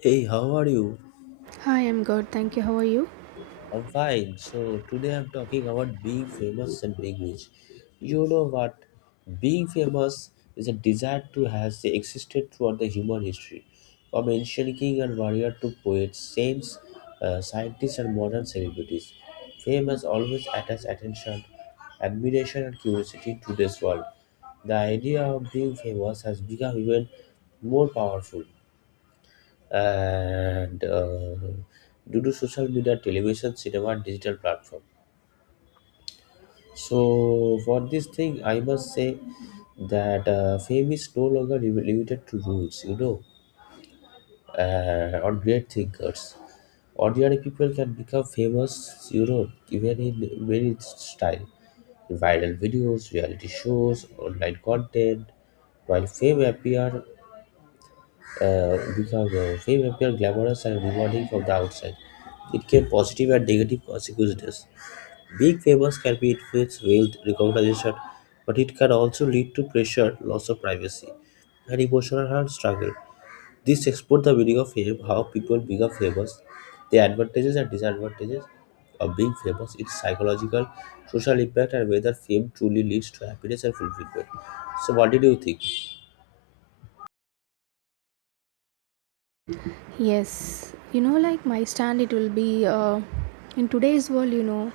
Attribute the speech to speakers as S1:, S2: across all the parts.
S1: Hey, how are you?
S2: Hi, I'm good. Thank you. How are you?
S1: I'm fine. So today I'm talking about being famous and being rich. You know what? Being famous is a desire to has existed throughout the human history, from ancient king and warrior to poets, saints, scientists, and modern celebrities. Fame has always attached attention, admiration, and curiosity to this world. The idea of being famous has become even more powerful and due to social media, television, cinema, and digital platform. So for this thing, I must say that fame is no longer limited to rules, you know, or great thinkers. Ordinary people can become famous, you know, even in many style, viral videos, reality shows, online content. While fame appear because fame appeared glamorous and rewarding from the outside. It can positive and negative consequences. Being famous can be influenced wealth, recognition, but it can also lead to pressure, loss of privacy, and emotional hard struggle. This explores the meaning of fame, how people become famous, the advantages and disadvantages of being famous, its psychological, social impact, and whether fame truly leads to happiness and fulfillment. So, what did you think?
S2: Yes, you know, like my stand, it will be in today's world, you know,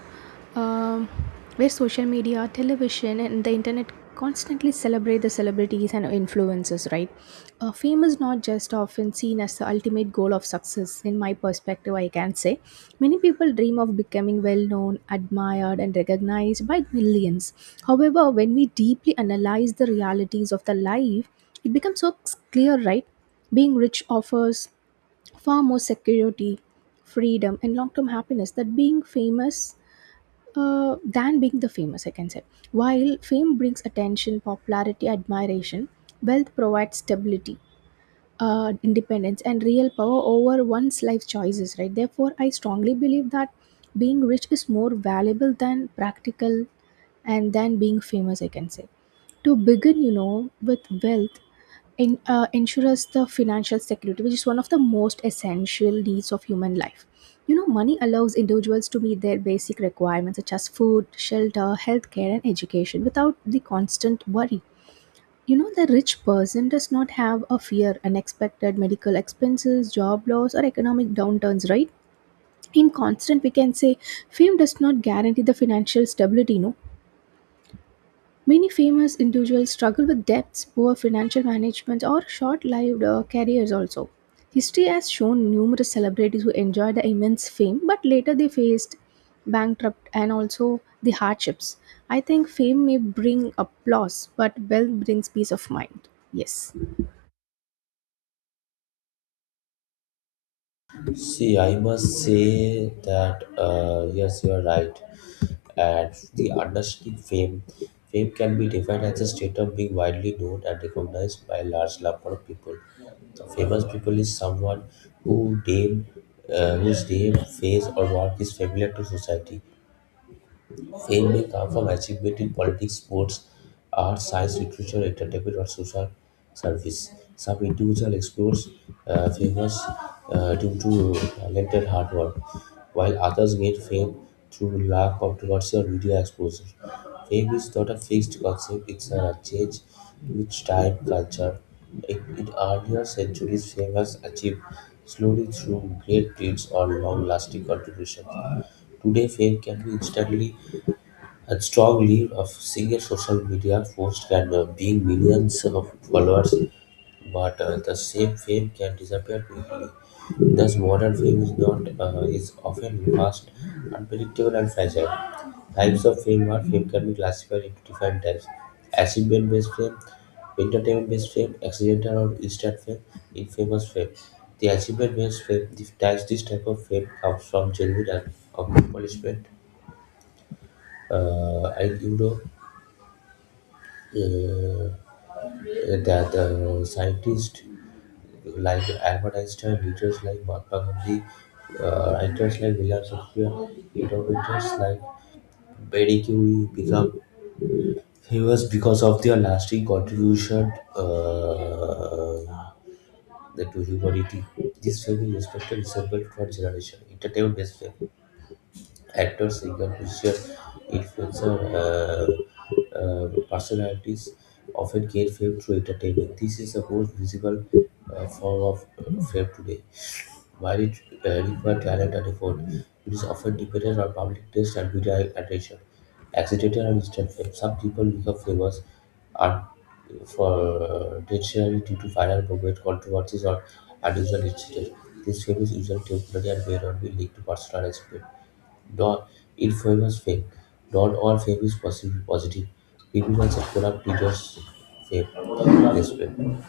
S2: um where social media, television, and the internet constantly celebrate the celebrities and influencers, right? Fame is not just often seen as the ultimate goal of success, in my perspective, I can say. Many people dream of becoming well known, admired, and recognized by millions. However, when we deeply analyze the realities of the life, it becomes so clear, right? Being rich offers far more security, freedom, and long term happiness that being famous. Than being the famous, I can say. While fame brings attention, popularity, admiration, wealth provides stability, independence, and real power over one's life choices, right? Therefore, I strongly believe that being rich is more valuable than practical and than being famous I can say to begin you know with wealth in, ensures the financial security, which is one of the most essential needs of human life. You know, money allows individuals to meet their basic requirements such as food, shelter, healthcare, and education without the constant worry. You know, the rich person does not have a fear, unexpected medical expenses, job loss, or economic downturns, right? In constant, we can say fame does not guarantee the financial stability, no. Many famous individuals struggle with debts, poor financial management, or short lived careers also. History has shown numerous celebrities who enjoyed the immense fame, but later they faced bankrupt and also the hardships. I think fame may bring applause, but wealth brings peace of mind. Yes.
S1: See, I must say that yes, you are right. And the understanding fame, fame can be defined as a state of being widely known and recognized by a large number of people. So famous people is someone who name, whose name, face, or work is familiar to society. Fame may come from achievement in politics, sports, art, science, literature, entertainment, or social service. Some individual explores famous due to talent hard work, while others gain fame through luck, controversy, or media exposure. Fame is not a fixed concept; it's a change which time, culture. In earlier centuries, fame was achieved slowly through great deeds or long-lasting contributions. Today, fame can be instantly and strong lead of single social media post can bring millions of followers, but the same fame can disappear quickly. Thus, modern fame is not is often fast, unpredictable, and fragile. Types of fame or fame can be classified into different types: achievement-based fame, entertainment-based fame, accidental or instant fame, infamous fame. The achievement-based fame, this type of fame comes from genuine accomplishment and you know uh, that scientists like Albert Einstein, leaders like Mahatma Gandhi, writers like William Shakespeare, innovators like Marie Curie become famous because of their lasting contribution to humanity. This fame is respected resembled for generation. Entertainment based actors become crucial influencer personalities, often gain fame through entertainment. This is the most visible form of fame today. While it required talent and effort, it is often dependent on public taste and media attention. Accidental and instant fame. Some people become famous and for potentially due to viral movement, controversies, or unusual incidents. This fame is usually temporary and may not be linked to personal experience. Not infamous fame. Not all fame is possibly positive. Criminals and corrupt leaders fame. Yes, ma'am.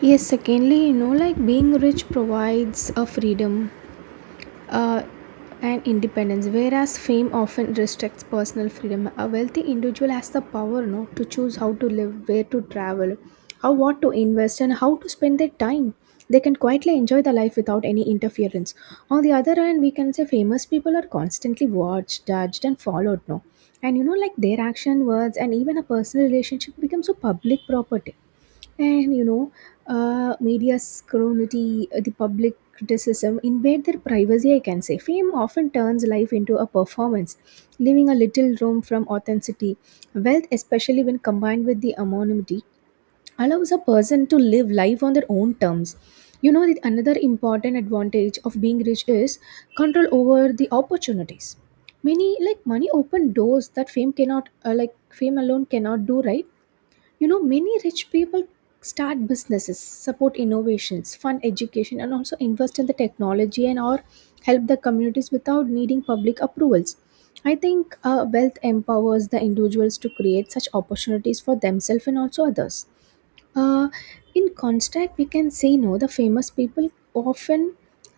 S2: Yes, secondly, you know, like being rich provides a freedom, uh, and independence. Whereas fame often restricts personal freedom, a wealthy individual has the power no, to choose how to live, where to travel, how what to invest, and how to spend their time. They can quietly enjoy the life without any interference. On the other hand, we can say famous people are constantly watched, judged, and followed. No, and you know, like their action, words, and even a personal relationship become so public property and you know, media scrutiny, the public criticism invade their privacy, I can say. Fame often turns life into a performance, leaving a little room from authenticity. Wealth, especially when combined with the anonymity, allows a person to live life on their own terms. You know, that another important advantage of being rich is control over the opportunities. Many like money open doors that fame cannot, like fame alone cannot do, right? You know, many rich people start businesses, support innovations, fund education, and also invest in the technology and or help the communities without needing public approvals. I think wealth empowers the individuals to create such opportunities for themselves and also others. Uh, in contrast, we can say no, the famous people often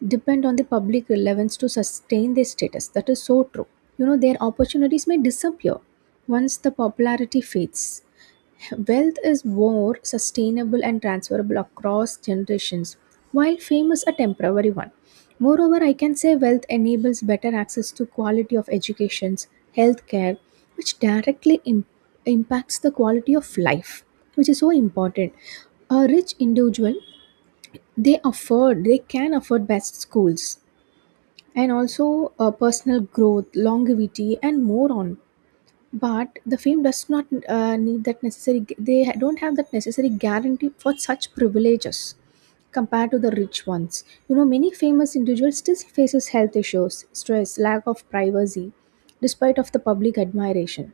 S2: depend on the public relevance to sustain their status. That is so true. You know, their opportunities may disappear once the popularity fades. Wealth is more sustainable and transferable across generations, while fame is a temporary one. Moreover, I can say wealth enables better access to quality of educations, healthcare, which directly impacts the quality of life, which is so important. A rich individual, they afford, they can afford best schools and also personal growth, longevity, and more on. But the fame does not need that necessary. They don't have that necessary guarantee for such privileges compared to the rich ones. You know, many famous individuals still faces health issues, stress, lack of privacy, despite of the public admiration.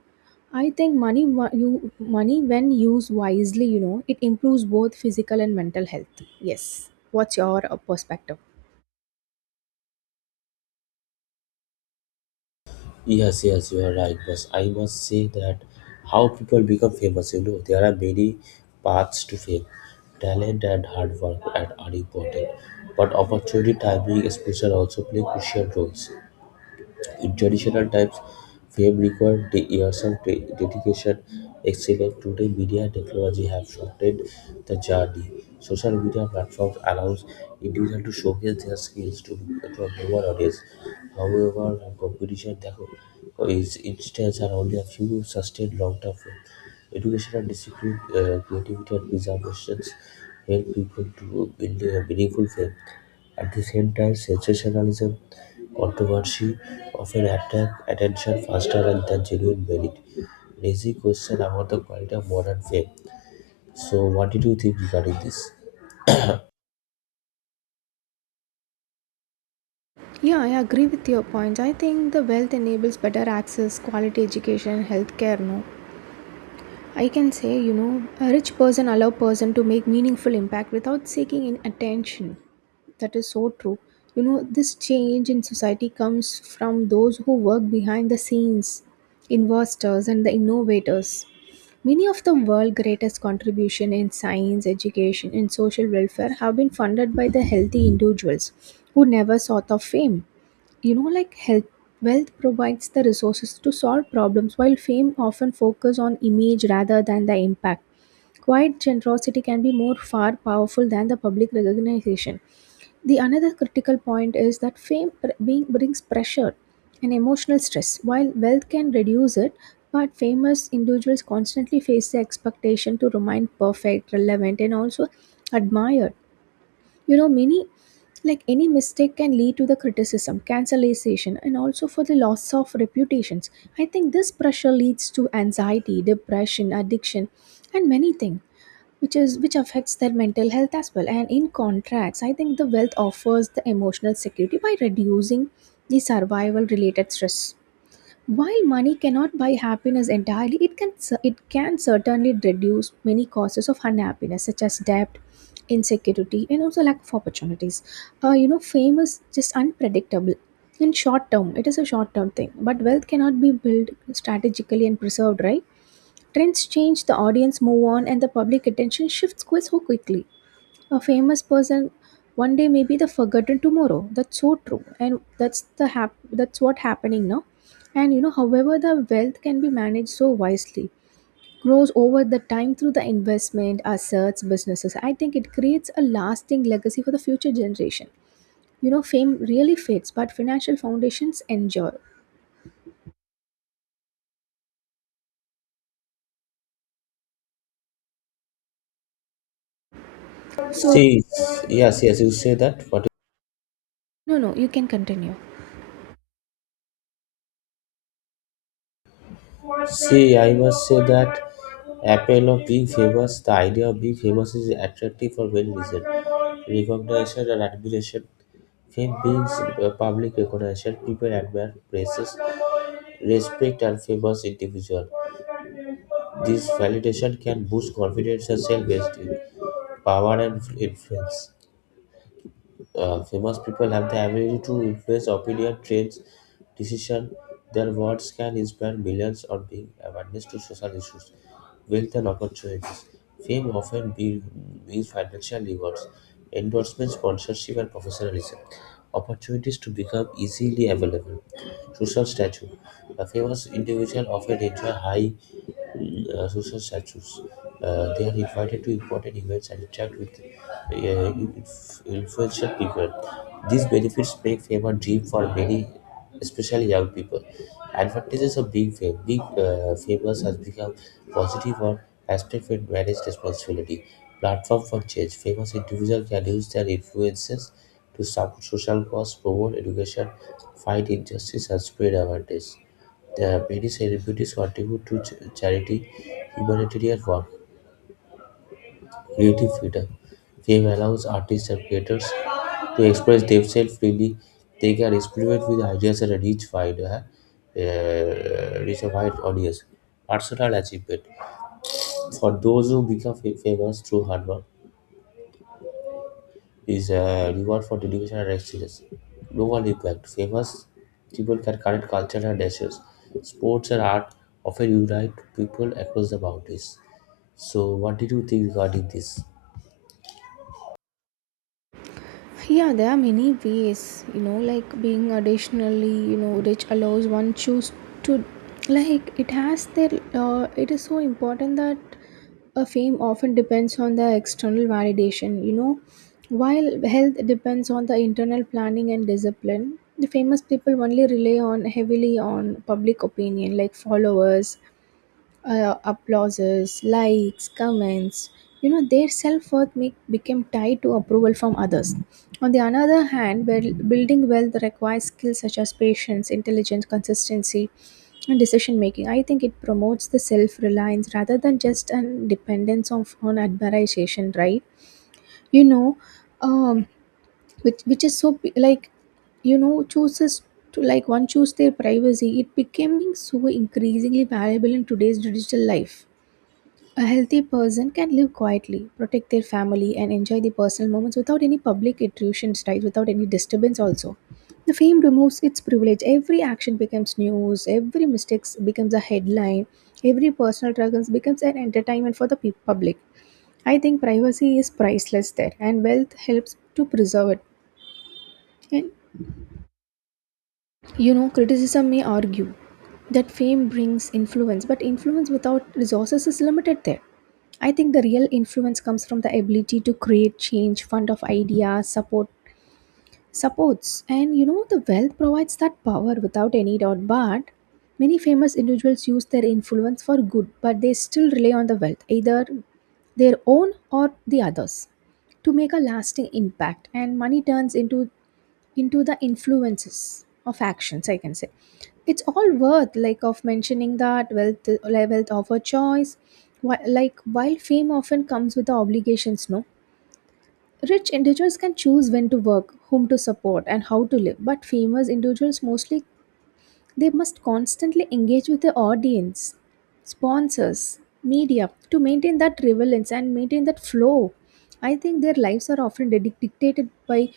S2: I think money, you money when used wisely, you know, it improves both physical and mental health. Yes. What's your perspective?
S1: Yes, yes, you are right. But I must say that how people become famous, you know, there are many paths to fame. Talent and hard work and are important, but opportunity, timing, exposure also play crucial roles traditional times, fame required years of dedication, excellence. Today, media and technology have shortened the journey. Social media platforms allows individuals to showcase their skills to a global audience. However, competition that is instance are only a few sustained long-term fame. Education and discipline, creativity and preservations help people to build a meaningful fame. At the same time, sensationalism, controversy often attract attention faster than genuine merit, raising questions about the quality of modern fame. So, what did you think regarding this?
S2: Yeah, I agree with your point. I think the wealth enables better access, quality education, healthcare, no, I can say, you know, a rich person allow person to make meaningful impact without seeking in attention. That is so true. You know, this change in society comes from those who work behind the scenes, investors and the innovators. Many of the world's greatest contribution in science, education, and social welfare have been funded by the healthy individuals who never sought of fame, you know, like health wealth provides the resources to solve problems while fame often focus on image rather than the impact. Quiet generosity can be more far powerful than the public recognition. The another critical point is that fame pr- being brings pressure and emotional stress while wealth can reduce it, but famous individuals constantly face the expectation to remain perfect relevant and also admired. You know, many like any mistake can lead to the criticism cancellation and also for the loss of reputations. I think this pressure leads to anxiety depression addiction and many things, which is which affects their mental health as well. And in contracts, I think the wealth offers the emotional security by reducing the survival related stress, while money cannot buy happiness entirely, it can it can certainly reduce many causes of unhappiness, such as debt, insecurity, and also lack of opportunities. You know, fame is just unpredictable. In short term, it is a short term thing, but wealth cannot be built strategically and preserved. Right? Trends change, the audience move on, and the public attention shifts quite so quickly. A famous person one day may be the forgotten tomorrow. That's so true, and that's the that's what happening now. And you know, however, the wealth can be managed so wisely, grows over the time through the investment, assets, businesses. I think it creates a lasting legacy for the future generation. You know, fame really fades, but financial foundations endure. So,
S1: See, yes, yes, you say that. What?
S2: no, no, you can continue.
S1: See, I must say that appeal of being famous, the idea of being famous is attractive for many reasons. Recognition and admiration. Fame means public recognition, people admire, praises, respect and famous individual. This validation can boost confidence and self-esteem, power and influence. Famous people have the ability to influence opinion, trends, decision. Their words can inspire millions or bring awareness to social issues, wealth and opportunities. Fame often means financial rewards, endorsements, sponsorship, and professionalism. Opportunities to become easily available. Social stature. A famous individual often enjoy high social statues. They are invited to important events and interact with influential people. These benefits make fame a dream for many, especially young people. Advantages of being fame. Being famous has become positive or aspect when managed responsibility. Platform for change. Famous individuals can use their influences to support social cause, promote education, fight injustice, and spread awareness. There are many celebrities who contribute to charity, humanitarian work, creative freedom. Fame allows artists and creators to express themselves freely. They can experiment with ideas and reach a wide audience. Personal achievement for those who become famous through hard work is a reward for dedication and excellence. Global impact. Famous people can connect culture and nations. Sports and art often unite people across the boundaries. So, what did you think regarding this?
S2: Yeah, there are many ways, you know, like being additionally, you know, rich allows one choose to, like, it has their, it is so important that a fame often depends on the external validation, you know, while health depends on the internal planning and discipline. The famous people only rely on heavily on public opinion, like followers, applauses, likes, comments. You know, their self worth make, became tied to approval from others. On the another hand, building wealth requires skills such as patience, intelligence, consistency, and decision making. I think it promotes the self reliance rather than just an dependence on admiration, right? You know, um, which is so like, you know, chooses to like one choose their privacy. It becoming so increasingly valuable in today's digital life. A healthy person can live quietly, protect their family, and enjoy the personal moments without any public intrusions, right? Without any disturbance, also. The fame removes its privilege. Every action becomes news, every mistake becomes a headline, every personal struggles becomes an entertainment for the public. I think privacy is priceless there, and wealth helps to preserve it. And you know, criticism may argue that fame brings influence, but influence without resources is limited there. I think the real influence comes from the ability to create change, fund of ideas, support supports. And you know, the wealth provides that power without any doubt. But many famous individuals use their influence for good, but they still rely on the wealth, either their own or the others, to make a lasting impact. And money turns into the influences of actions I can say. It's all worth like of mentioning that wealth like, wealth of a choice. Like while fame often comes with the obligations no, rich individuals can choose when to work, whom to support, and how to live, but famous individuals mostly they must constantly engage with the audience, sponsors, media to maintain that relevance and maintain that flow. I think their lives are often dictated by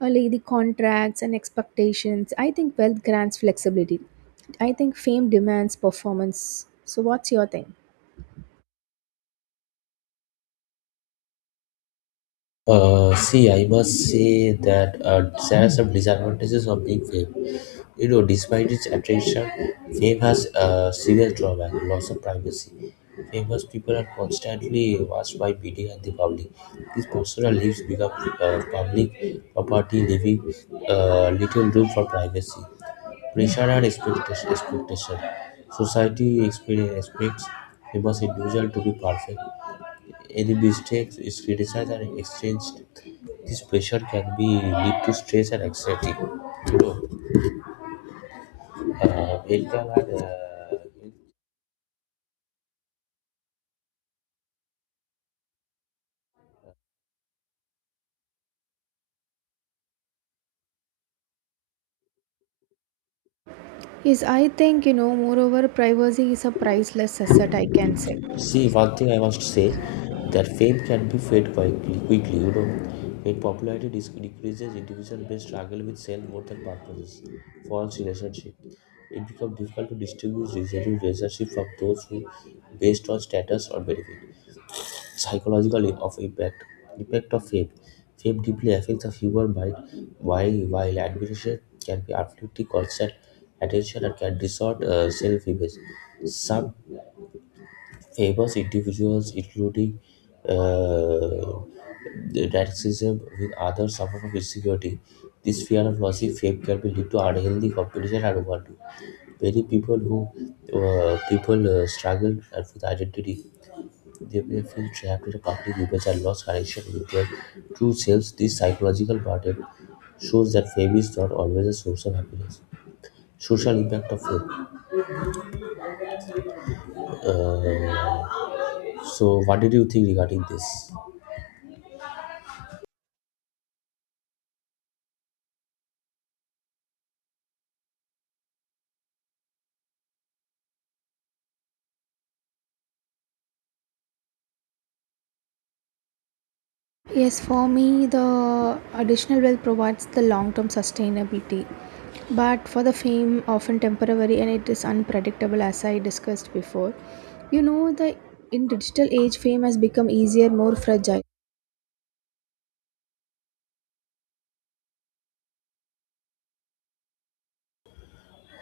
S2: like, the contracts and expectations. I think wealth grants flexibility. I think fame demands performance. So, what's your thing?
S1: See, I must say that there are some disadvantages of being fame. You know, despite its attraction, fame has a serious drawback: loss of privacy. Famous people are constantly watched by media and the public. These personal lives become public property, leaving little room for privacy. Pressure and expectation. Society experience expects famous individual to be perfect any mistakes is criticized and exchanged. This pressure can be lead to stress and anxiety. You know, uh, mental and, uh,
S2: Yes, I think, you know, moreover, privacy is a priceless asset, I can say.
S1: see one thing I must say that fame can be fade quickly, you know, when popularity decreases, individuals may struggle with self-worth and purposes. False relationship. It becomes difficult to distinguish genuine relationship from those who based on status or benefit. Psychological of impact impact of fame fame deeply affects the human mind while admiration can be absolutely constant attention and can distort self-image. Some famous individuals including the narcissism with others suffer from insecurity. This fear of losing fame can be lead to unhealthy competition and overdo. Many people who people struggle with identity. They were feel trapped in a public image and lost connection with their true selves. This psychological burden shows that fame is not always a source of happiness. Social impact of fame. Uh, so, what did you think regarding this?
S2: Yes, for me, the additional wealth provides the long term sustainability. But for the fame, often temporary and it is unpredictable, as I discussed before. You know, the in digital age, fame has become easier, more fragile.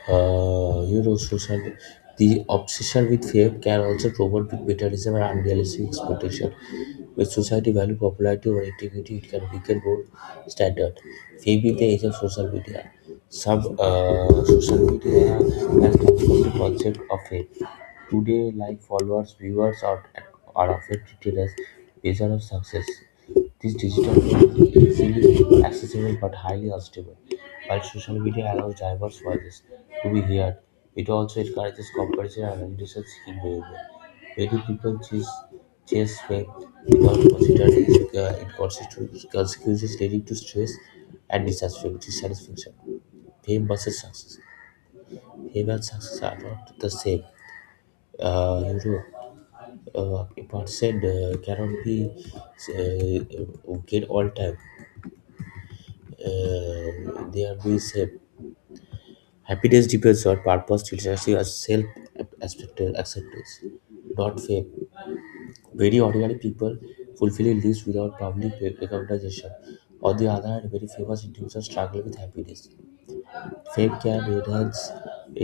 S1: Eurosocial, the obsession with fame can also promote bitterness and unrealistic expectation. When society value popularity over integrity, it can weaken both standard. Fame in the age of social media. Some Social media has transformed the concept of fame. Today, like followers, viewers, are often treated as measure of success. This digital format is easily accessible but highly unstable. While social media allows diverse voices to be heard, it also encourages comparison and decision-seeking behavior. Many people chase fame without considering its inconsistent consequences, leading to stress and dissatisfaction. Fame versus success. Fame and success are not the same. Uh, you know, a person cannot be good all time. There we say happiness depends on purpose literacy as self accepted acceptance not fame very ordinary people fulfilling lives without public recognition. On the other hand, very famous individuals struggle with happiness. Fame can enhance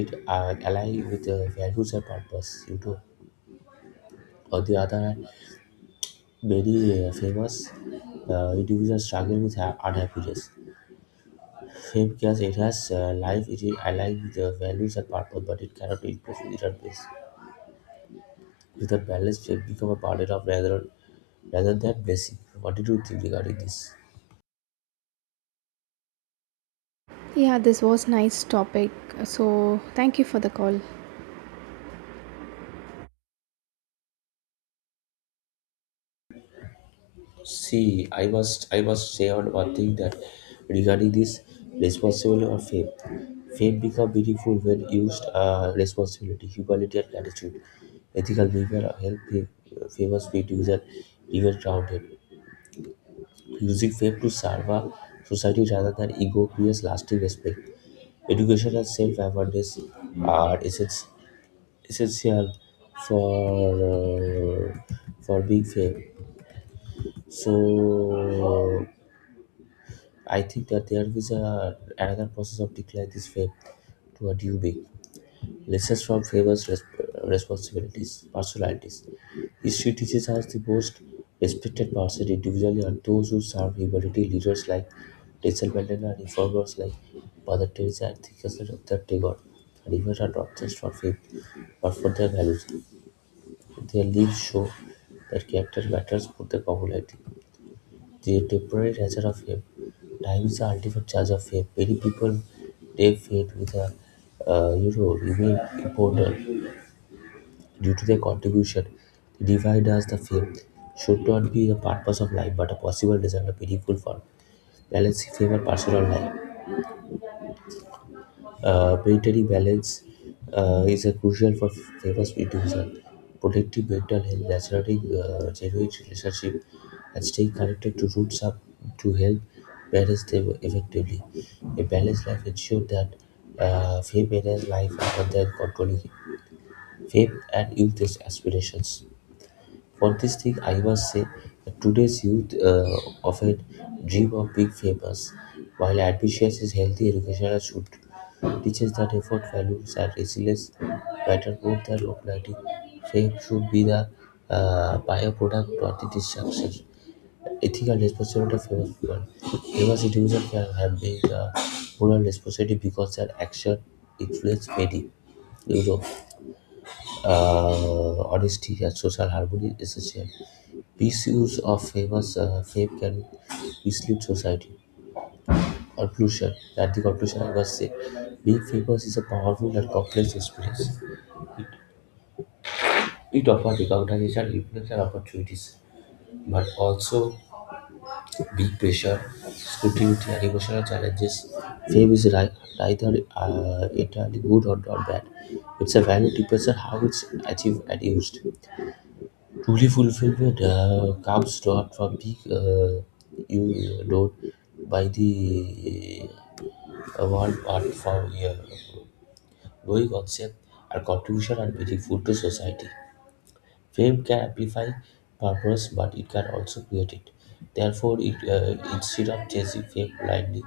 S1: it align with values and purpose, you know. On the other hand, many famous individuals struggle with unhappiness. Fame yes, it has life, it is alive with the values and purpose, but it cannot replace without base. Without balance, fame become a burden of rather than blessing. What did you think regarding this?
S2: Yeah, this was nice topic. So thank you for the call.
S1: See, I must say on one thing that regarding this responsibility or fame, fame become meaningful when used responsibility, humility, and gratitude. Ethical behavior help fame, famous individual even grounded. Music failed to salva society rather than ego creates lasting respect. Education and self-awareness are essen- essential for uh, for being fair. So I think that there is a, another process of decline this faith to a due way. Lessons from favors responsibilities, personalities. History teaches us the most respected persons individually are those who serve humanity, leaders like Nelson Mandela, reformers like Mother Teresa, and thinkers like Dr. Tagore. And even are not just for fame, but for their values. Their lives show that character matters more than popularity. The temporary nature of fame. Time is the ultimate charge of fame. Many people name fame with a remain important. Due to their contribution, they divide as the fame should not be the purpose of life but a possible result of meaningful form. Balancing fame and personal life. Maintaining balance is a crucial for famous individuals. Protecting mental health, nurturing genuine relationship, and staying connected to roots up to help balance them effectively. A balanced life ensures that fame enters life rather than controlling it. Fame and youth aspirations. For this thing, I must say that today's youth often dream of being famous, while ambitious is healthy education should teaches that effort, values, and resilience matter more than popularity. Fame should be the byproduct, not the distraction. Ethical responsibility of famous people. Famous individuals can have been moral responsibility because their action influence many. You know, honesty and social harmony is essential. Pieces of famous fame can mislead society. Conclusion. At the conclusion, I must say, being famous is a powerful and complex experience. It offers recognition, influence, and opportunities, but also big pressure, scrutiny, and emotional challenges. Fame is ri- Neither entirely good or not bad. It's a value depends on how it's achieved and used. Truly fulfillment comes not from being you known by the award but from your knowing concept and contribution are meaningful to society. Fame can amplify purpose, but it can also create it. Therefore, it, instead of chasing fame blindly,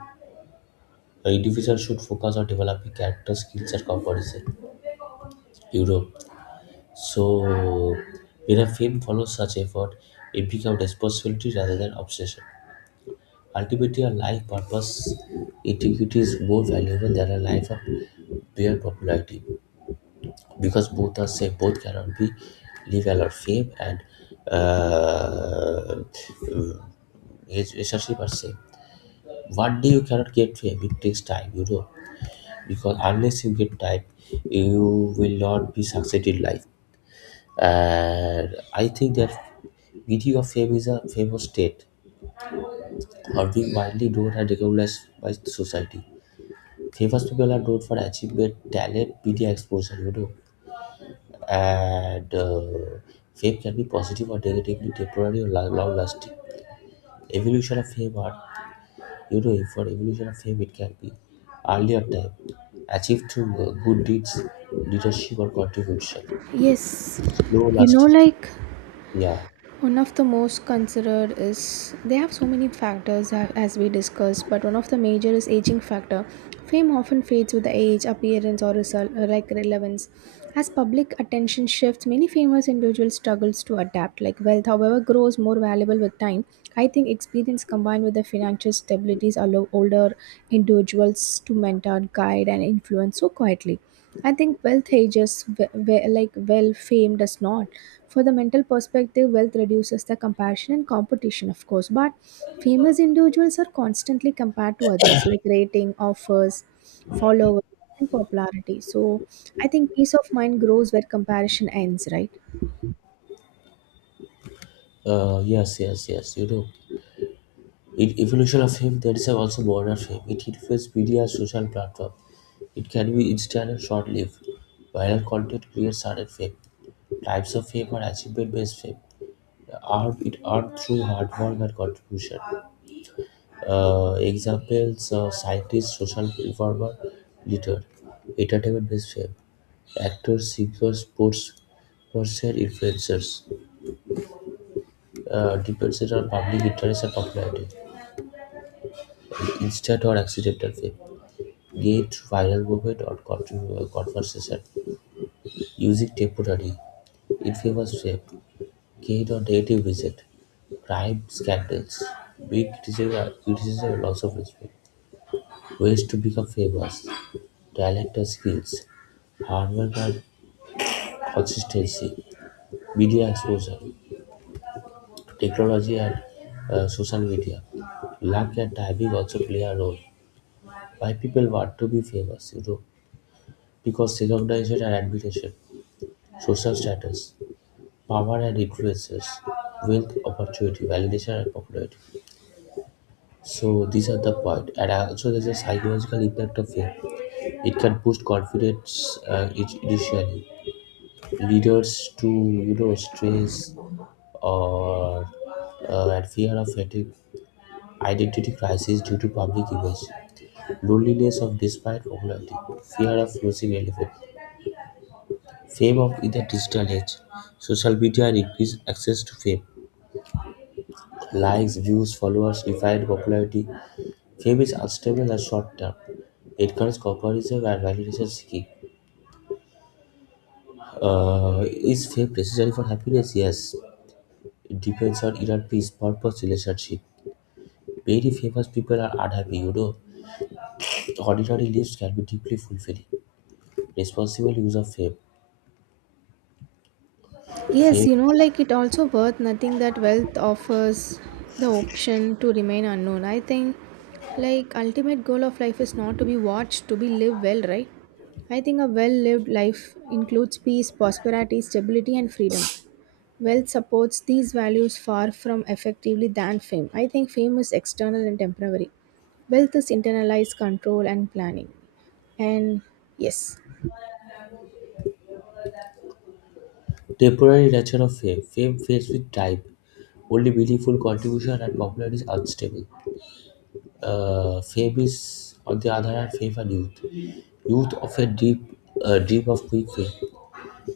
S1: an individual should focus on developing character skills and composition. You know, so when a fame follows such effort, it becomes responsibility rather than obsession. Ultimately, a life purpose integrity is more valuable than a life of mere popularity because both are same, both cannot be live a lot of fame and uh, it's essentially the same. One day you cannot get fame, it takes time, you know, because unless you get time, you will not be succeed in life. And I think that video of fame is a famous state or being widely known and recognized by society. Three first people are told for achievement, talent, media exposure, you know, and fame can be positive or negatively temporary or long lasting. Evolution of fame art, you know, for evolution of fame, it can be earlier time achieved through good deeds, leadership, or contribution.
S2: Yes,
S1: Slow
S2: you know,
S1: lasting,
S2: like
S1: yeah,
S2: one of the most considered is they have so many factors as we discussed, but one of the major is aging factor. Fame often fades with the age, appearance, or result, like relevance. As public attention shifts, many famous individuals struggles to adapt. Like wealth, however, grows more valuable with time. I think experience combined with the financial stabilities allow older individuals to mentor, guide, and influence so quietly. I think wealth ages like well fame does not. For the mental perspective, wealth reduces the compassion and competition, of course. But famous individuals are constantly compared to others, like rating, offers, followers, and popularity. So I think peace of mind grows where comparison ends, right?
S1: yes, yes, yes, you know. In evolution of fame, there is also modern fame. It influences media, social platform. It can be instant and short-lived. Viral content creates sudden fame. Types of fame are achievement-based fame. Earned, it earned through hard work and contribution. Examples: scientists, social reformer, leader. Entertainment-based fame. Actors, singers, sports person, influencers. Depends on public interest and popularity. Instant or accidental fame. Gained through viral movement or conversation. Using temporary. Infamous fame. Kate on native visit, bribe scandals, big criticism, criticism and loss of respect, ways to become famous, talent and skills, hard work and consistency, media exposure, technology and social media. Luck and timing also play a role. Why people want to be famous, you know, because recognition and admiration, social status, power and influences, wealth, opportunity, validation and popularity. So these are the point, and also there's a psychological impact of fear. It can boost confidence, initially, leaders to you know stress or and fear of fatigue, identity crisis due to public image, loneliness of despite popularity, fear of losing relevance, fame of in the digital age, social media and increased access to fame, likes, views, followers, defined popularity. Fame is unstable and short-term. It currents comparison and validation seeking. Is fame necessary for happiness? Yes. It depends on inner peace, purpose, relationship. Very famous people are unhappy, you know. Ordinary lives can be deeply fulfilling. Responsible use of fame.
S2: Yes,
S1: Fame.
S2: you know, like it also worth nothing that wealth offers the option to remain unknown. I think like ultimate goal of life is not to be watched, to be lived well, right? I think a well lived life includes peace, prosperity, stability and freedom. Wealth supports these values far from effectively than fame. I think fame is external and temporary. Wealth is internalized control and planning. And yes,
S1: Temporary nature of fame. Fame fades with time. Only meaningful contribution and popularity is unstable. Fame is, on the other hand, fame and youth. Youth often deep, dream of quick fame.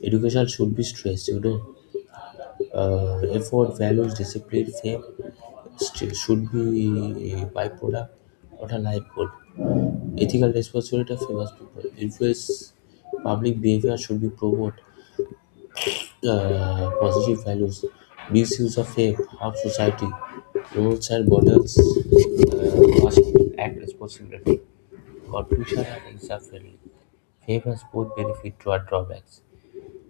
S1: Education should be stressed, you know. Effort, values, discipline, fame should be a byproduct, not a life goal. Ethical responsibility of famous people. Influence public behavior should be promoted. Positive values. Misuse of fame harm society. Rules and models must act responsibly. Confusion and insufficiency. Fame has both benefit to our drawbacks.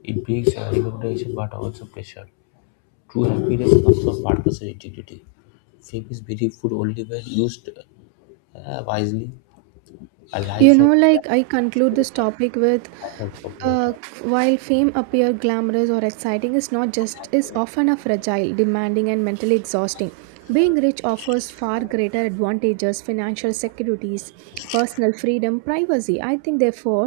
S1: It brings recognition but also pressure. True happiness comes from partnership integrity. Fame is meaningful only when used wisely. A
S2: you
S1: life
S2: know,
S1: of
S2: like I
S1: value is
S2: conclude
S1: better
S2: this
S1: than
S2: topic
S1: a
S2: with
S1: life of popularity.
S2: Uh, while fame appear glamorous or exciting, it's not just is often a fragile, demanding, and mentally exhausting. Being rich offers far greater advantages, financial securities, personal freedom, privacy. I think therefore,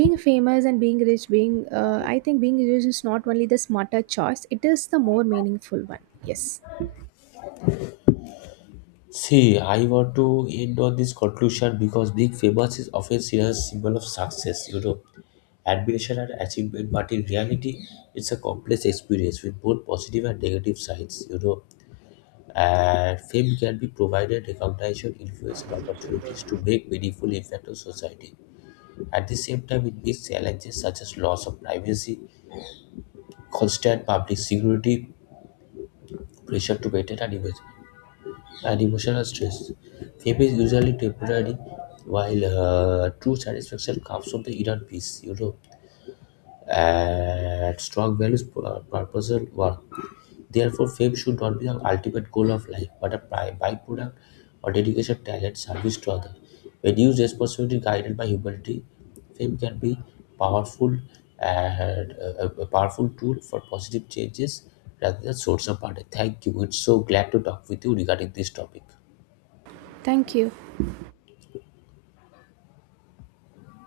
S2: being famous and being rich, being I think being rich is not only the smarter choice; it is the more meaningful one. Yes.
S1: See, I want to end on this conclusion because being famous is often seen as a symbol of success, you know, admiration and achievement, but in reality, it's a complex experience with both positive and negative sides, you know. And fame can be provided recognition, influence, and opportunities to make meaningful impact on society. At the same time, it means challenges such as loss of privacy, constant public security, pressure to maintain an image, and emotional stress. Fame is usually temporary, while true satisfaction comes from the inner peace, you know, and strong values, purpose, and work. Therefore, fame should not be the ultimate goal of life, but a byproduct or dedication, talent, service to others. When used responsibly, guided by humility, fame can be powerful and a powerful tool for positive changes rather than source of burden. Thank you. It's so glad to talk with you regarding this topic.
S2: Thank you.